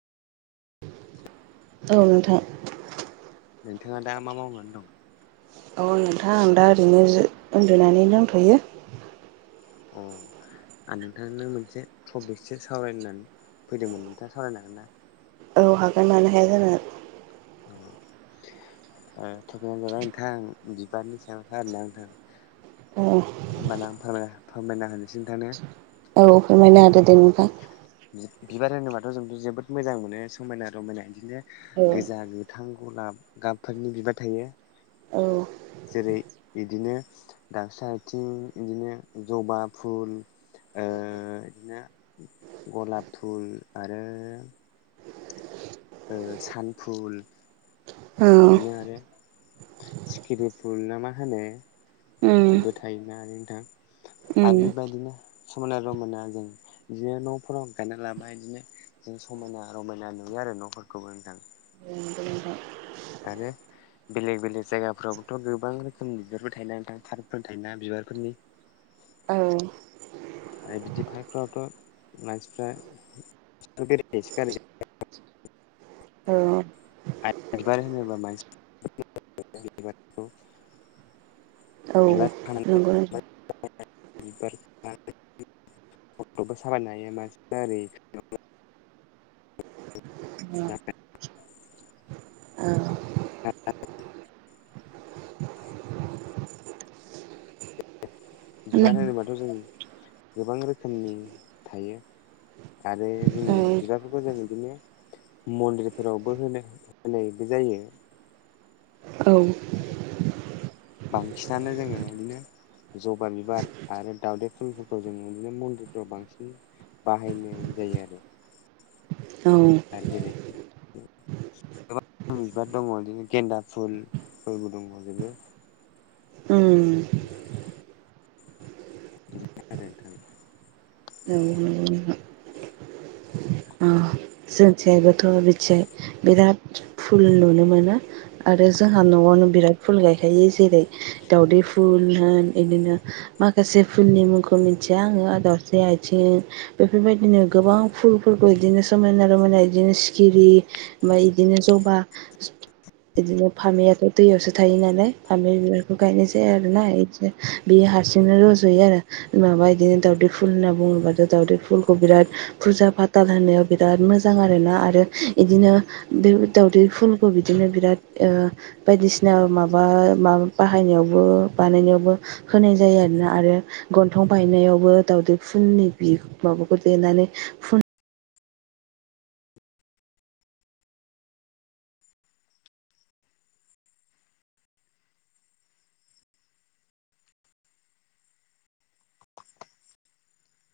औ नोंथां। नोंथाङा दा मा मावनानै दं? औ नोंथां आं दा ओरैनो उन्दुनानै दंथ'यो। अ। आरो नोंथाङा नों मोनसे टपिकसो सावरायनानै फैदोंमोन नोंथाङा सावरायनो हागोन ना? औ हागोन मानो हाया जानो। [unintelligible] थफैनो जाबाय नोंथां बिबारनि सायाव आरोनो नोंथां। औ। होमबाना फोरमायना होनोसै नोंथांनो। औ फोरमायना होदोदे नोंथां। बिबार होनोबाथ' जोंथ' जोबोद मोजां मोनो समायना रमायना बिदिनो औ गोजा गोथां गलाब गाबफोरनि बिबार थायो। जेरै बिदिनो। दावस्रि आथिं बिदिनो जबा फुल ओ बिदिनो गलाब फुल आरो। ओ सानफुल औ बिदिनो आरो सिखिरि फुल ना मा होनो। उम बो थायोना आरो नोंथां। उम आरो बेबायदिनो समायना रमा जों बिदिनो नफोराव गायना लाबाय बिदिनो जों समायना रमायना नुयो आरो नफोरखौबो नोंथां आरोे। बेलेग बेलेग जायगाफोरावथ गोबां रोखोम बिबारफोर थायोन नोंथां पार्कफोर थायोना बिबारफोरनि औ। आरो बिदि पार्कफोरावथ मानसिफ्रा। औ। [unintelligible] औ नंगौ [unintelligible] [unintelligible] नोंथां [unintelligible] औ बिबार होनोबाथ' जों गोबां रोखोमनि थायो आरो जोङो बिबारफोरखौ जों बिदिनो मन्दिरफोरावबो होनो होनायबो जायो। औ। बांसिनानो जोङो बिदिनो जबा बिबार आरो दावदै फुलफोरखौ जोङो बिदिनो मन्दिरफ्राव बांसिन बाहायनाय जायो आरो। औ। जैरै [unintelligible] गोबां बिबार दङ बिदिनो गेन्दा फुलफोरबो दंलाजोबो। ओम। [unintelligible] औ नोंगौ नोंथां। ओ जोंथिहायबोथ' बेथिजाय बिराद फुल नुनो मोनो आरो जोंहा नआवनो बिराद फुल गायखायो जेरै दावदै फुल होन इदिनो माखासे फुलनि मुंखौ मिथिया आङो दावस्रि आथिं बेफोरबायदिनो गोबां फुलफोरखौ इदिनो समायना रमायना इदिनो सिखिरि ओमफ्राय इदिनो जबा [inaudible] इदिनो फामेयाथ' दैयावसो थायो नालाय फामे बिबारखौ गायनाय जाया आरोना इदि। बेयो हारसिंनो रज'यो आरो। माबा इदिनो दाउदै फुल होनना बुङोबाथ दावदै फुलखौ बिराद फुजा फाथाल होनायाव बिराद मोजां आरोना आरो इदिनो बे दाउदै फुलखौ बिदिनो बिराद ओ बायदिसिना माबा मा बाहायनायावबो बानायनायावबो होनाय जायो आरोना आरो गन्थं बायनायावबो दावदै फुननि बि माबाखौ देनानै फुन